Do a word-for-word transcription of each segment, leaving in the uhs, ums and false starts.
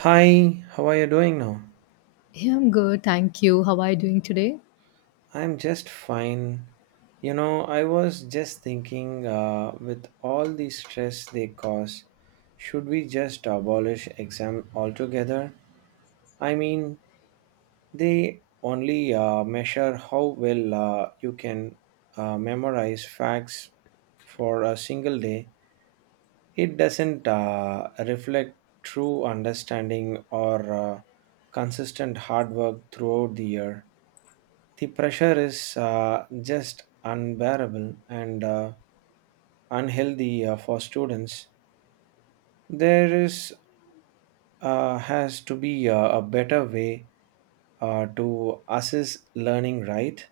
Hi, how are you doing now? Yeah, I'm good, thank you. How are you doing today? I'm just fine. You know, I was just thinking uh, with all the stress they cause, should we just abolish exam altogether? I mean, they only uh, measure how well uh, you can uh, memorize facts for a single day. It doesn't uh, reflect true understanding or uh, consistent hard work throughout the year. The pressure is uh, just unbearable and uh, unhealthy uh, for students. There is uh, has to be uh, a better way uh, to assess learning, right?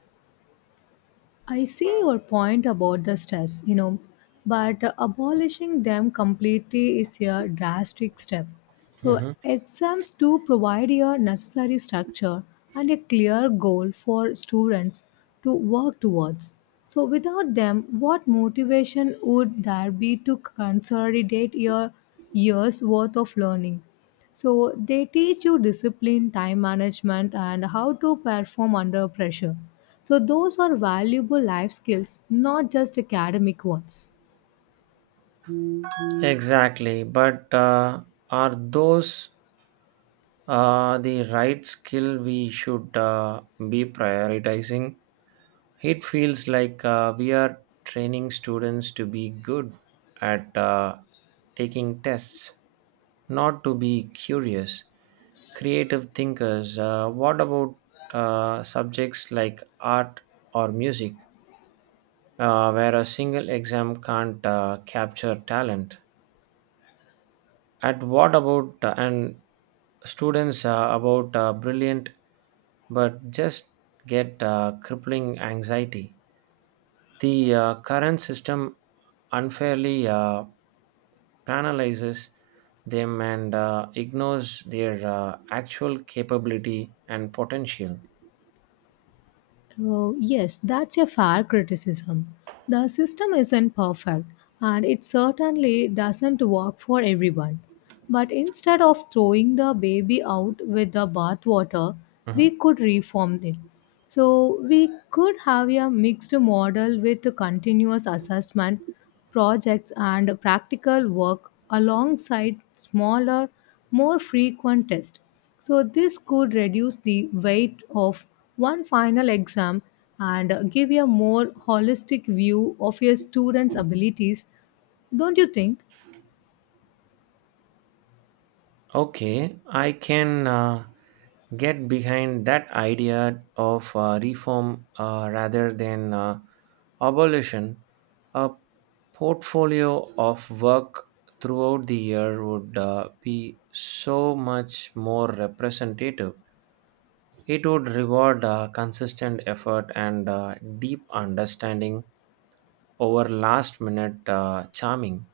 I see your point about the stress, you know, but abolishing them completely is a drastic step. So Mhm. exams do provide a necessary structure and a clear goal for students to work towards. So, without them, what motivation would there be to consolidate your year's worth of learning? So they teach you discipline, time management, and how to perform under pressure. So those are valuable life skills, not just academic ones. Exactly, but uh, are those uh, the right skill we should uh, be prioritizing? It feels like uh, we are training students to be good at uh, taking tests, not to be curious, creative thinkers. Uh, what about uh, subjects like art or music, uh, where a single exam can't uh, capture talent? At what about uh, and students uh, about uh, brilliant but just get uh, crippling anxiety. The uh, current system unfairly uh, penalizes them and uh, ignores their uh, actual capability and potential. Uh, yes, that's a fair criticism. The system isn't perfect, and it certainly doesn't work for everyone. But instead of throwing the baby out with the bathwater, Mhm. we could reform it. So we could have a mixed model with continuous assessment, projects, and practical work alongside smaller, more frequent tests. So this could reduce the weight of one final exam and give a more holistic view of your students' abilities, don't you think? Okay, I can uh, get behind that idea of uh, reform uh, rather than uh, abolition. A portfolio of work throughout the year would uh, be so much more representative. It would reward uh, consistent effort and uh, deep understanding over last minute uh, charming.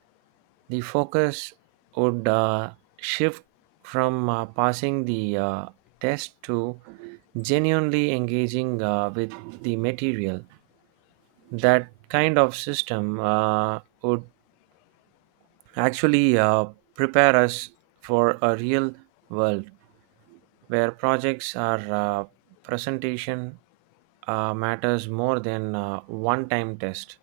The focus would uh, shift from uh, passing the uh, test to genuinely engaging uh, with the material. That kind of system uh, would actually uh, prepare us for a real world where projects or uh, presentation uh, matters more than uh, one time test.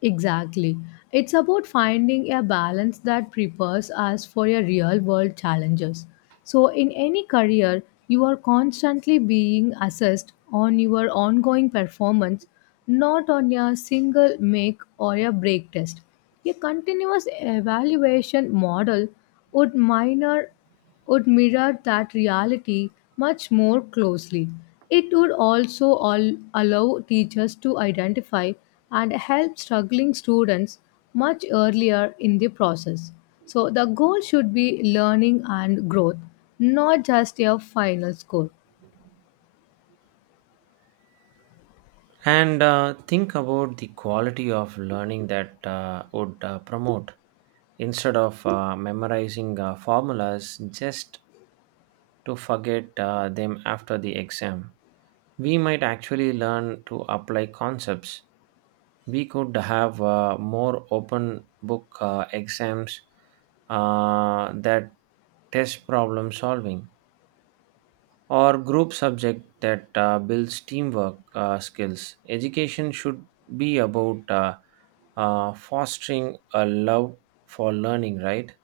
Exactly. It's about finding a balance that prepares us for your real world challenges. So, in any career, you are constantly being assessed on your ongoing performance, not on your single make or a break test. A continuous evaluation model would minor would mirror that reality much more closely. It would also all allow teachers to identify and help struggling students much earlier in the process. So the goal should be learning and growth, not just a final score. And uh, think about the quality of learning that uh, would uh, promote instead of uh, memorizing uh, formulas just to forget uh, them after the exam we might actually learn to apply concepts. We could have uh, more open book uh, exams uh, that test problem solving or group subject that uh, builds teamwork uh, skills. Education should be about uh, uh, fostering a love for learning, right?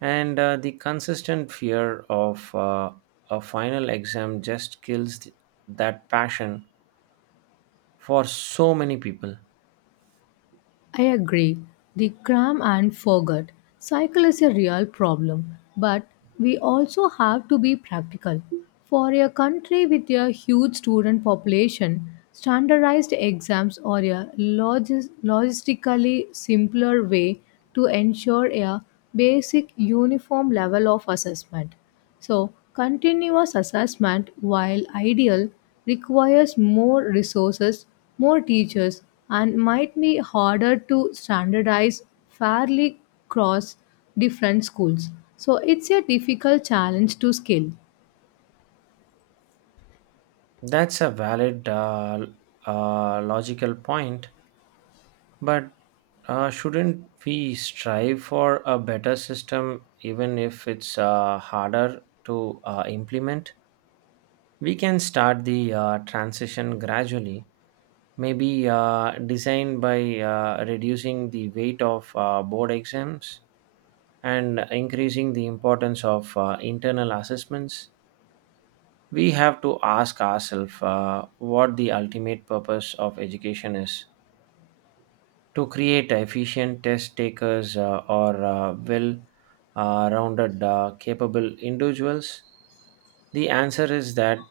And uh, the consistent fear of uh, a final exam just kills th- that passion for so many people. I agree. The cram and forget cycle is a real problem, but we also have to be practical. For a country with a huge student population, standardized exams are a logis- logistically simpler way to ensure a basic uniform level of assessment. So, continuous assessment, while ideal, requires more resources, more teachers, and might be harder to standardize fairly across different schools. So it's a difficult challenge to scale. That's a valid uh, uh, logical point, but uh, shouldn't we strive for a better system even if it's uh, harder to uh, implement? We can start the uh, transition gradually, maybe uh, designed by uh, reducing the weight of uh, board exams and increasing the importance of uh, internal assessments. We have to ask ourselves uh, what the ultimate purpose of education is, to create efficient test takers uh, or uh, well uh, rounded, uh, capable individuals. The answer is that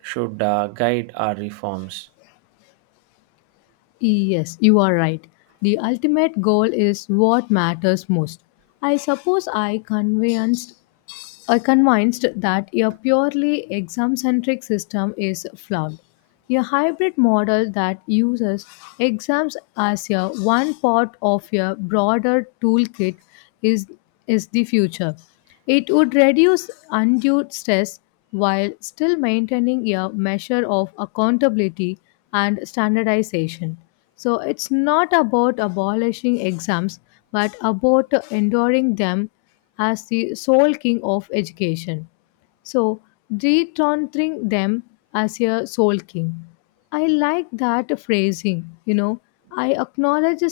should uh, guide our reforms. Yes, you are right. The ultimate goal is what matters most. I suppose I convinced are convinced that a purely exam centric system is flawed. A hybrid model that uses exams as a one part of a broader toolkit is, is the future. It would reduce undue stress while still maintaining a measure of accountability and standardization. So it's not about abolishing exams, but about enduring them as the sole king of education. So returning them as a soul king. I like that phrasing, you know. I acknowledge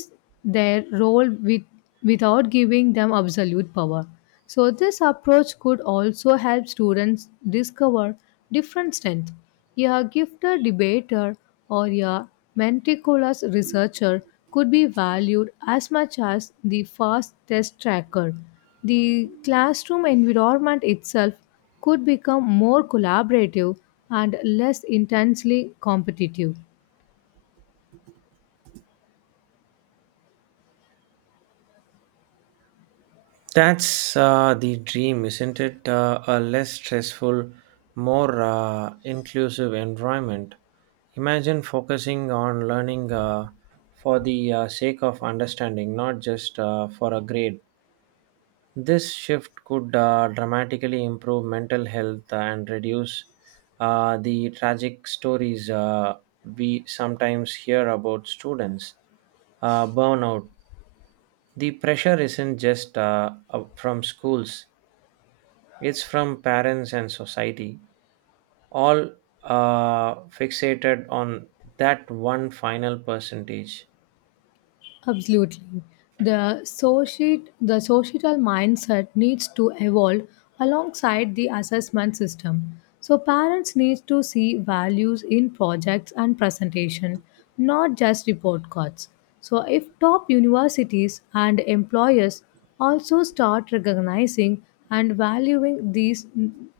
their role with, without giving them absolute power. So this approach could also help students discover different strengths. A gifted debater or a meticulous researcher could be valued as much as the fast test tracker. The classroom environment itself could become more collaborative and less intensely competitive. That's uh, the dream, isn't it? Uh, a less stressful, more uh, inclusive environment. Imagine focusing on learning uh, for the uh, sake of understanding, not just uh, for a grade. This shift could uh, dramatically improve mental health and reduce uh, the tragic stories uh, we sometimes hear about students. Uh, burnout. The pressure isn't just uh, uh, from schools. It's from parents and society, all uh, fixated on that one final percentage. Absolutely. The social, the societal mindset needs to evolve alongside the assessment system. So parents need to see values in projects and presentation, not just report cards. So if top universities and employers also start recognizing and valuing these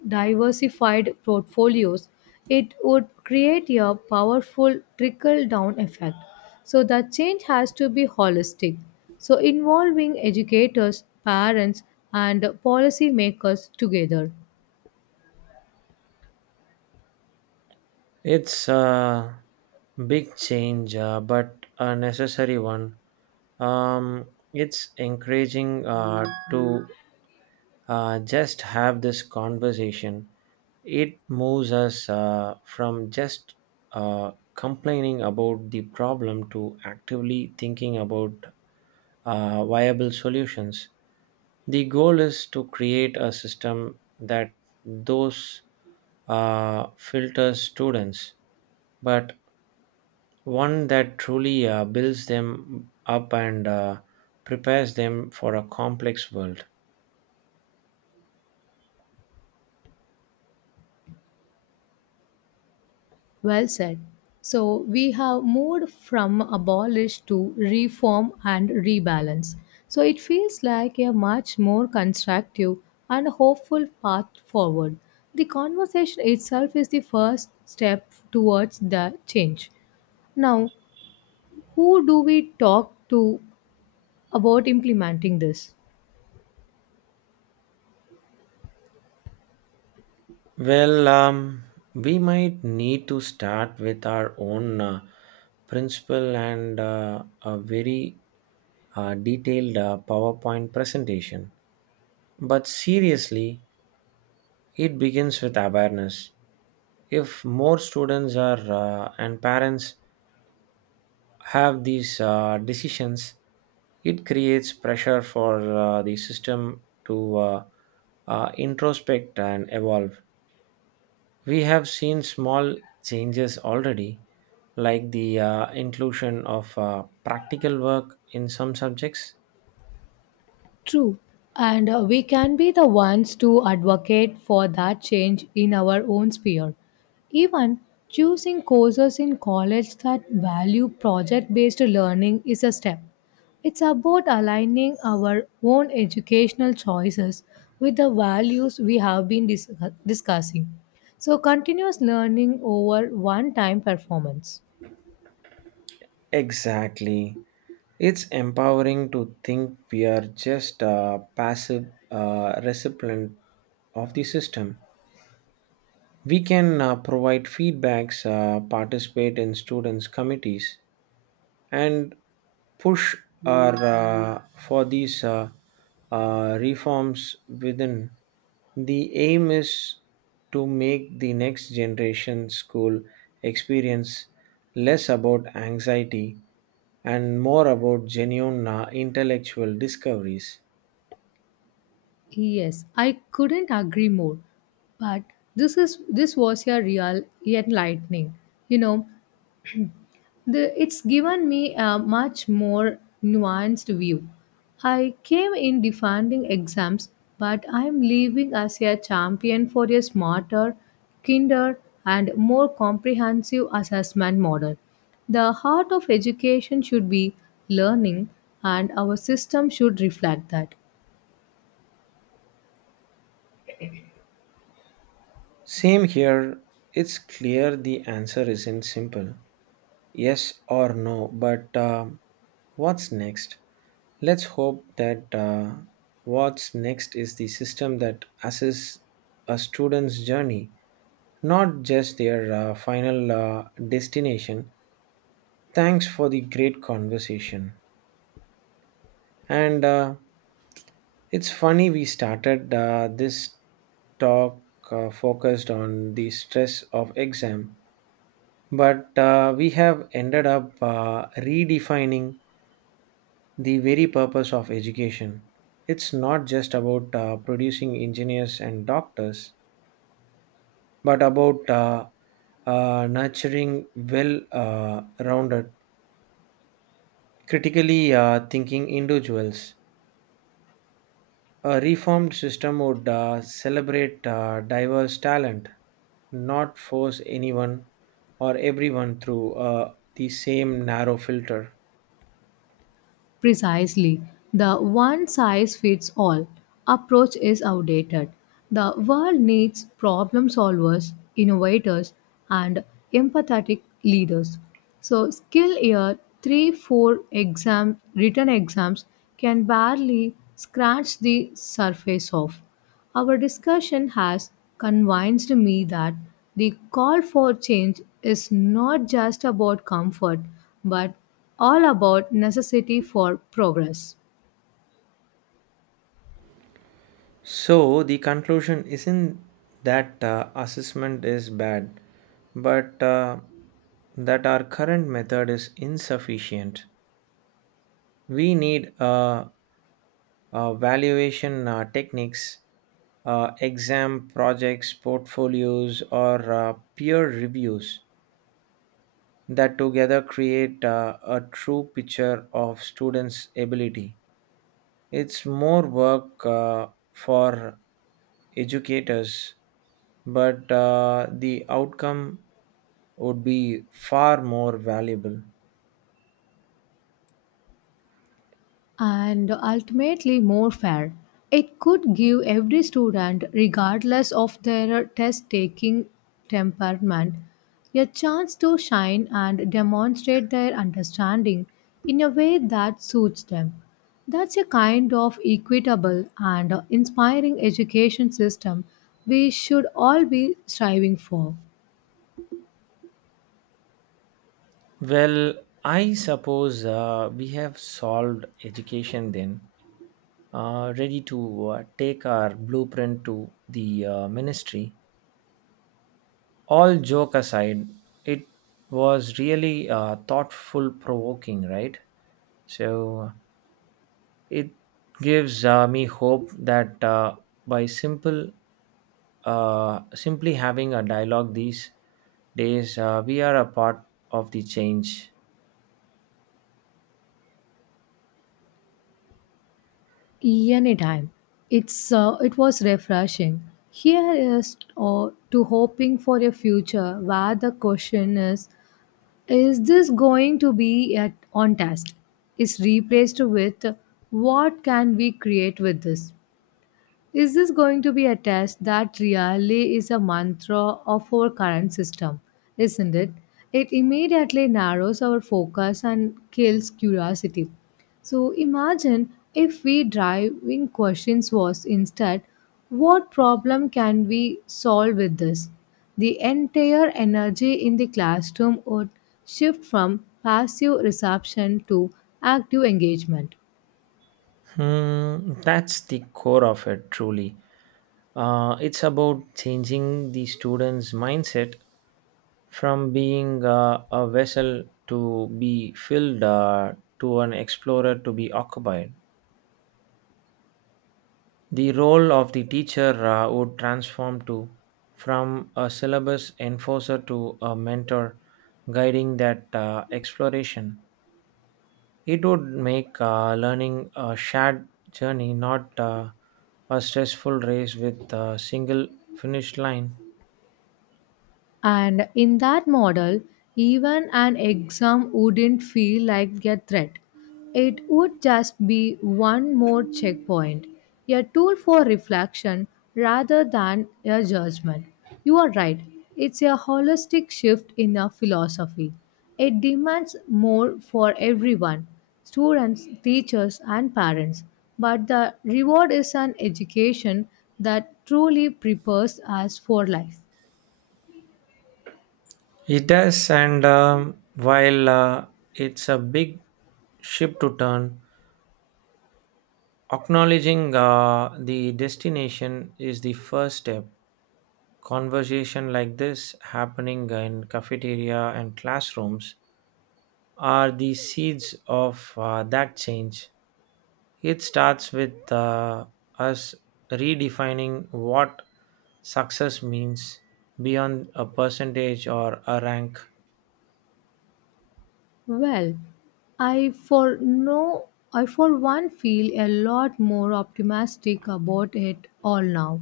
diversified portfolios, it would create a powerful trickle down effect. So the change has to be holistic. So involving educators, parents, and policymakers together. It's a big change, uh, but a necessary one. Um, it's encouraging uh, to uh, just have this conversation. It moves us uh, from just uh, complaining about the problem to actively thinking about uh, viable solutions. The goal is to create a system that those uh, filters students, but one that truly uh, builds them up and uh, prepares them for a complex world. Well said. So we have moved from abolish to reform and rebalance. So it feels like a much more constructive and hopeful path forward. The conversation itself is the first step towards the change. Now, who do we talk to about implementing this? Well, um, we might need to start with our own uh, principle and uh, a very uh, detailed uh, PowerPoint presentation. But seriously, it begins with awareness. If more students are uh, and parents have these uh, decisions, it creates pressure for uh, the system to uh, uh, introspect and evolve. We have seen small changes already, like the uh, inclusion of uh, practical work in some subjects. True. And uh, we can be the ones to advocate for that change in our own sphere. Even choosing courses in college that value project based learning is a step. It's about aligning our own educational choices with the values we have been dis- discussing. So, continuous learning over one time performance. Exactly. It's empowering to think we are just a passive uh, recipient of the system. We can uh, provide feedbacks, uh, participate in students' committees, and push are uh, for these uh, uh, reforms within. The aim is to make the next generation school experience less about anxiety and more about genuine uh, intellectual discoveries. Yes, I couldn't agree more. But this is this was a real enlightening. You know, the it's given me a much more nuanced view. I came in defending exams, but I'm leaving as a champion for a smarter, kinder, and more comprehensive assessment model. The heart of education should be learning, and our system should reflect that. Same here, it's clear the answer isn't simple yes or no, but um what's next? Let's hope that uh, what's next is the system that assesses a student's journey, not just their uh, final uh, destination. Thanks for the great conversation. And uh, it's funny we started uh, this talk uh, focused on the stress of exam, but uh, we have ended up uh, redefining the very purpose of education. It's not just about uh, producing engineers and doctors, but about uh, uh, nurturing well uh, rounded, critically uh, thinking individuals. A reformed system would uh, celebrate uh, diverse talent, not force anyone or everyone through uh, the same narrow filter. Precisely. The one size fits all approach is outdated. The world needs problem solvers, innovators, and empathetic leaders. So, skill year three four exam, written exams can barely scratch the surface of. Our discussion has convinced me that the call for change is not just about comfort, but all about necessity for progress. So the conclusion isn't that uh, assessment is bad, but uh, that our current method is insufficient. We need uh, uh, valuation uh, techniques, uh, exam projects, portfolios, or uh, peer reviews that together create uh, a true picture of students' ability. It's more work uh, for educators, but uh, the outcome would be far more valuable. And ultimately more fair. It could give every student, regardless of their test taking temperament, a chance to shine and demonstrate their understanding in a way that suits them. That's a kind of equitable and inspiring education system we should all be striving for. Well, I suppose uh, we have solved education then, uh, ready to uh, take our blueprint to the uh, ministry. All joke aside, it was really uh, thoughtful provoking, right? So it gives uh, me hope that uh, by simple, uh, simply having a dialogue these days, uh, we are a part of the change. Anytime. It's uh, it was refreshing. Here is uh, to hoping for a future where the question is: Is this going to be at on task? Is replaced with: What can we create with this? Is this going to be a test that really is a mantra of our current system, isn't it? It immediately narrows our focus and kills curiosity. So imagine if we driving questions was instead, what problem can we solve with this? The entire energy in the classroom would shift from passive reception to active engagement. Hmm, that's the core of it, truly. Uh, it's about changing the students' mindset from being uh, a vessel to be filled uh, to an explorer to be occupied. The role of the teacher uh, would transform to from a syllabus enforcer to a mentor guiding that uh, exploration. It would make uh, learning a shared journey, not uh, a stressful race with a single finish line. And in that model, even an exam wouldn't feel like a threat. It would just be one more checkpoint, a tool for reflection rather than a judgment. You are right, it's a holistic shift in our philosophy. It demands more for everyone students, teachers, and parents. But the reward is an education that truly prepares us for life. It does, and um, while uh, it's a big ship to turn, acknowledging uh, the destination is the first step. Conversation like this happening in cafeteria and classrooms are the seeds of uh, that change. It starts with uh, us redefining what success means beyond a percentage or a rank. Well, I for no I for one feel a lot more optimistic about it all now.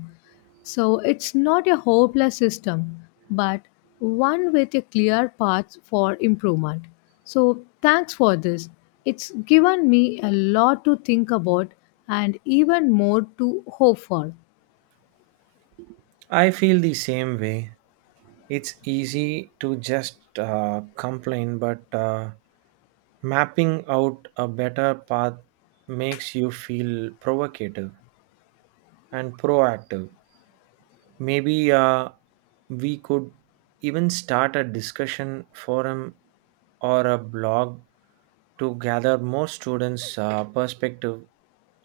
So it's not a hopeless system, but one with a clear path for improvement. So thanks for this. It's given me a lot to think about and even more to hope for. I feel the same way. It's easy to just uh, complain, but uh, mapping out a better path makes you feel provocative and proactive. Maybe uh, we could even start a discussion forum or a blog to gather more students' uh, perspective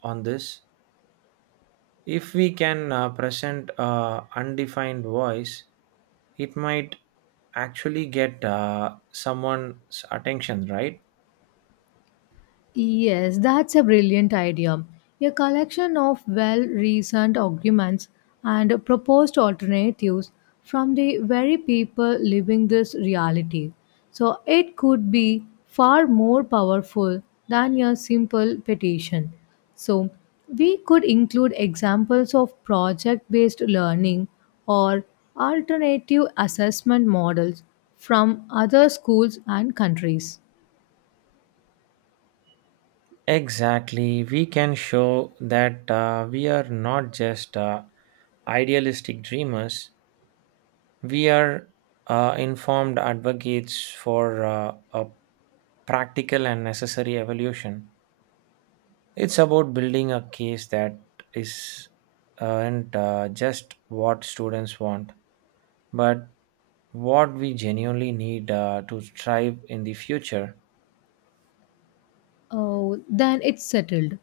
on this. If we can uh, present a undefined voice, it might actually get uh, someone's attention, right? Yes, that's a brilliant idea. A collection of well reasoned arguments and proposed alternatives from the very people living this reality. So it could be far more powerful than a simple petition. So we could include examples of project based learning or alternative assessment models from other schools and countries. Exactly. We can show that uh, we are not just uh, idealistic dreamers, we are uh, informed advocates for uh, a practical and necessary evolution. It's about building a case that is uh, and uh, just what students want, but what we genuinely need uh, to thrive in the future. Oh, then it's settled.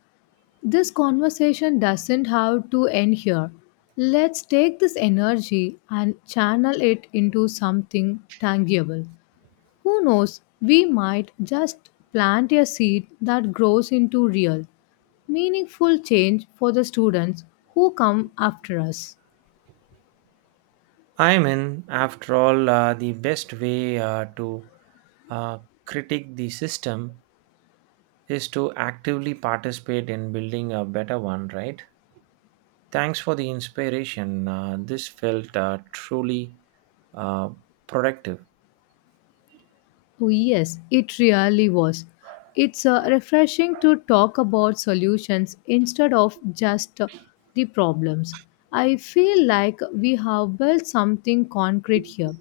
This conversation doesn't have to end here. Let's take this energy and channel it into something tangible. Who knows, we might just plant a seed that grows into real, meaningful change for the students who come after us. I mean, after all, uh, the best way uh, to uh, critique the system is to actively participate in building a better one, right? Thanks for the inspiration. Uh, this felt uh, truly uh, productive. Oh, yes, it really was. It's uh, refreshing to talk about solutions instead of just uh, the problems. I feel like we have built something concrete here.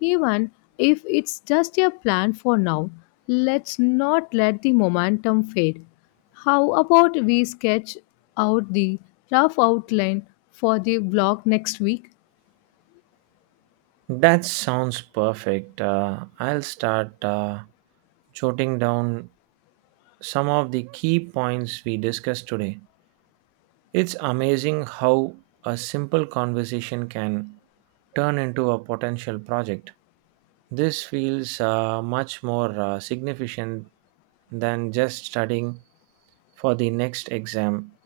Even if it's just a plan for now, let's not let the momentum fade. How about we sketch out the rough outline for the blog next week? That sounds perfect. Uh, I'll start uh, jotting down some of the key points we discussed today. It's amazing how a simple conversation can turn into a potential project. This feels uh, much more uh, significant than just studying for the next exam.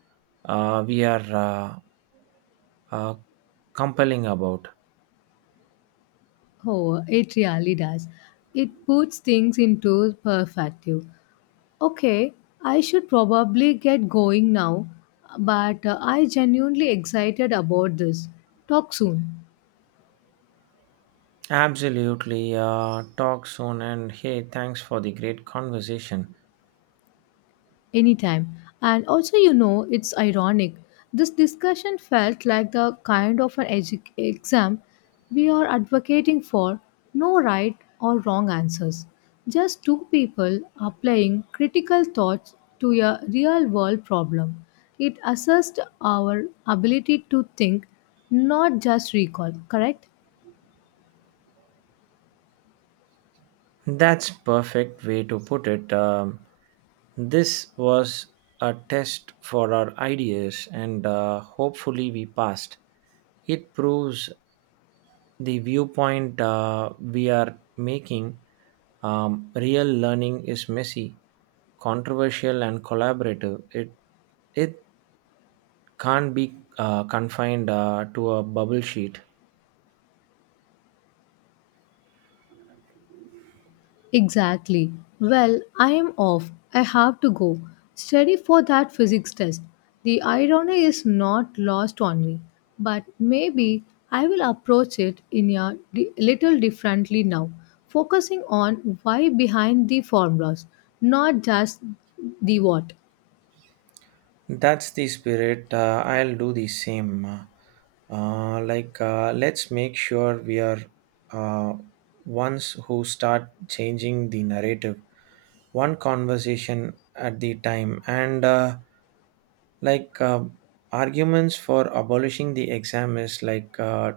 Uh, we are uh, uh, compelling about. Oh, it really does. It puts things into perspective. Okay, I should probably get going now, but uh, I genuinely excited about this. Talk soon. Absolutely. Uh, talk soon. And hey, thanks for the great conversation. Anytime. And also, you know, it's ironic. This discussion felt like the kind of an edu- exam we are advocating for no right or wrong answers. Just two people applying critical thoughts to a real world problem. It assessed our ability to think, not just recall, correct? That's perfect way to put it. Um, this was a test for our ideas, and uh, hopefully we passed. It proves the viewpoint uh, we are making. Um, real learning is messy, controversial, and collaborative. It it can't be uh, confined uh, to a bubble sheet. Exactly. Well, I am off. I have to go. Study for that physics test. The irony is not lost on me, but maybe I will approach it in a di- little differently now, focusing on why behind the formulas, not just the what. That's the spirit. Uh, I'll do the same. Uh, like, uh, let's make sure we are uh, ones who start changing the narrative, one conversation at the time, and uh, like uh, arguments for abolishing the exam is like uh,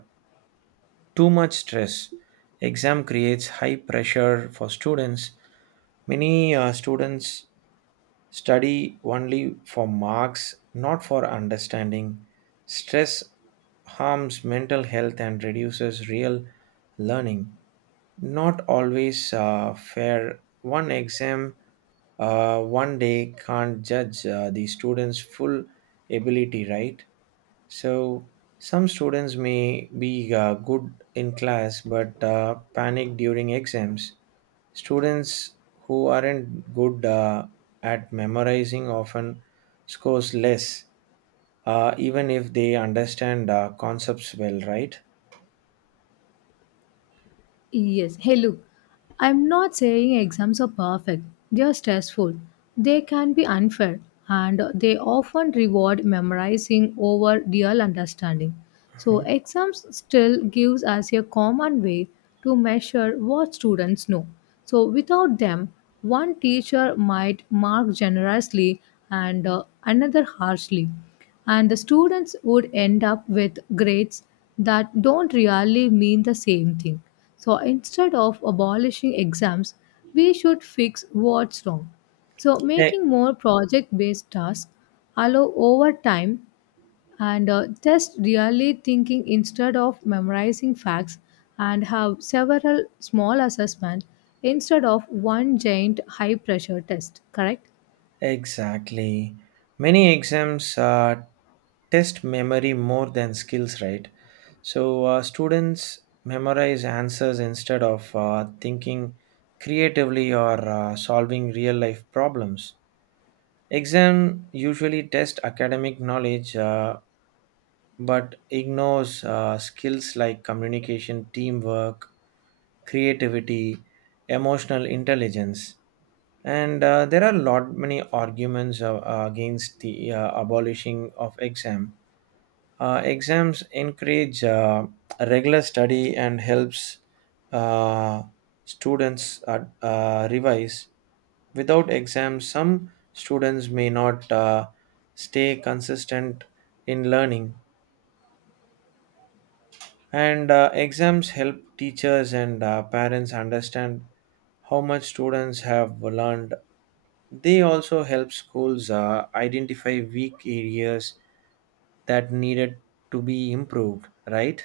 too much stress. Exam creates high pressure for students. Many uh, students study only for marks, not for understanding. Stress harms mental health and reduces real learning. Not always uh, fair. One exam, uh, one day can't judge uh, the student's full ability, right? So, some students may be uh, good in class but uh, panic during exams. Students who aren't good uh, at memorizing often scores less, uh, even if they understand uh, concepts well, right? Yes. Hey, look, I'm not saying exams are perfect. They are stressful. They can be unfair. And they often reward memorizing over real understanding. So Mhm. exams still gives us a common way to measure what students know. So, without them, one teacher might mark generously and uh, another harshly. And the students would end up with grades that don't really mean the same thing. So instead of abolishing exams, we should fix what's wrong. So E- making more project based tasks allow overtime and uh, test really thinking instead of memorizing facts and have several small assessments instead of one giant high pressure test, correct? Exactly. Many exams uh, test memory more than skills, right? So uh, students memorize answers instead of uh, thinking creatively or uh, solving real life problems. Exam usually test academic knowledge, uh, but ignores uh, skills like communication, teamwork, creativity, emotional intelligence. And uh, there are a lot many arguments uh, uh, against the uh, abolishing of exam. Uh, exams encourage uh, regular study and helps uh, students uh, uh, revise. Without exams, some students may not uh, stay consistent in learning. And uh, exams help teachers and uh, parents understand how much students have learned. They also help schools uh, identify weak areas that needed to be improved, right?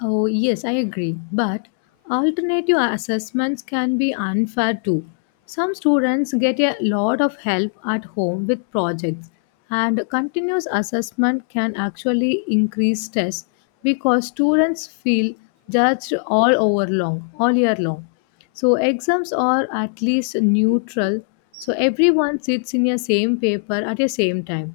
Oh, yes, I agree. But alternative assessments can be unfair too. Some students get a lot of help at home with projects, and continuous assessment can actually increase stress because students feel judged all over long, all year long. So exams are at least neutral. So everyone sits in a same paper at a same time.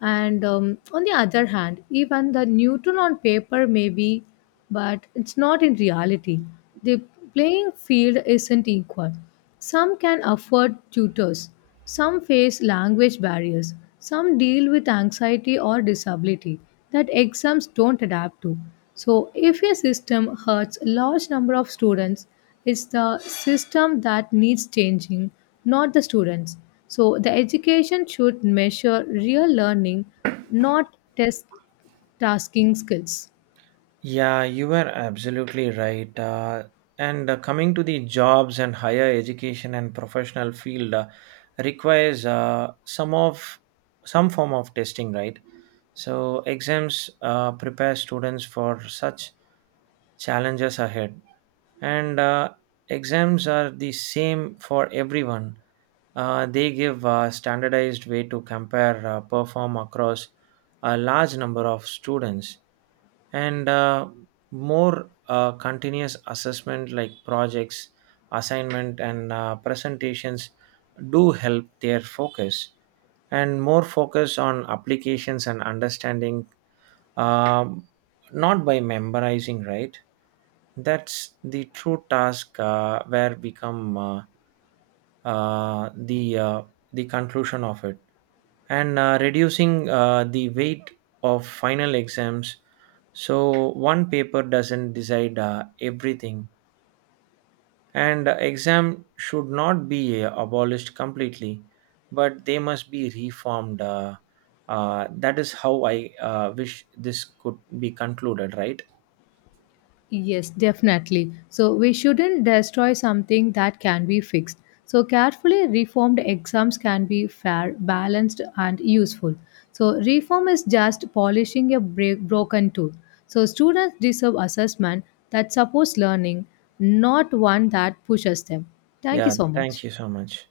And um, on the other hand, even the Newton on paper may be, but it's not in reality. The playing field isn't equal. Some can afford tutors, some face language barriers, some deal with anxiety or disability that exams don't adapt to. So if a system hurts a large number of students, it's the system that needs changing, not the students. So the education should measure real learning, not test tasking skills. Yeah, you were absolutely right. Uh, and uh, Coming to the jobs and higher education and professional field uh, requires uh, some of some form of testing, right? So exams uh, prepare students for such challenges ahead. And uh, exams are the same for everyone. Uh, they give a standardized way to compare uh, perform across a large number of students and uh, more uh, continuous assessment like projects assignment and uh, presentations do help their focus and more focus on applications and understanding, um, not by memorizing, right? That's the true task uh, where become uh, uh, the uh, the conclusion of it, and uh, reducing uh, the weight of final exams, so one paper doesn't decide uh, everything, and uh, exam should not be uh, abolished completely, but they must be reformed uh, uh, that is how i uh, wish this could be concluded, right? Yes, definitely. So we shouldn't destroy something that can be fixed. So carefully reformed exams can be fair, balanced, and useful. So reform is just polishing a break, broken tool. So students deserve assessment that supports learning, not one that pushes them. Thank you Yeah, so thank much. you so much.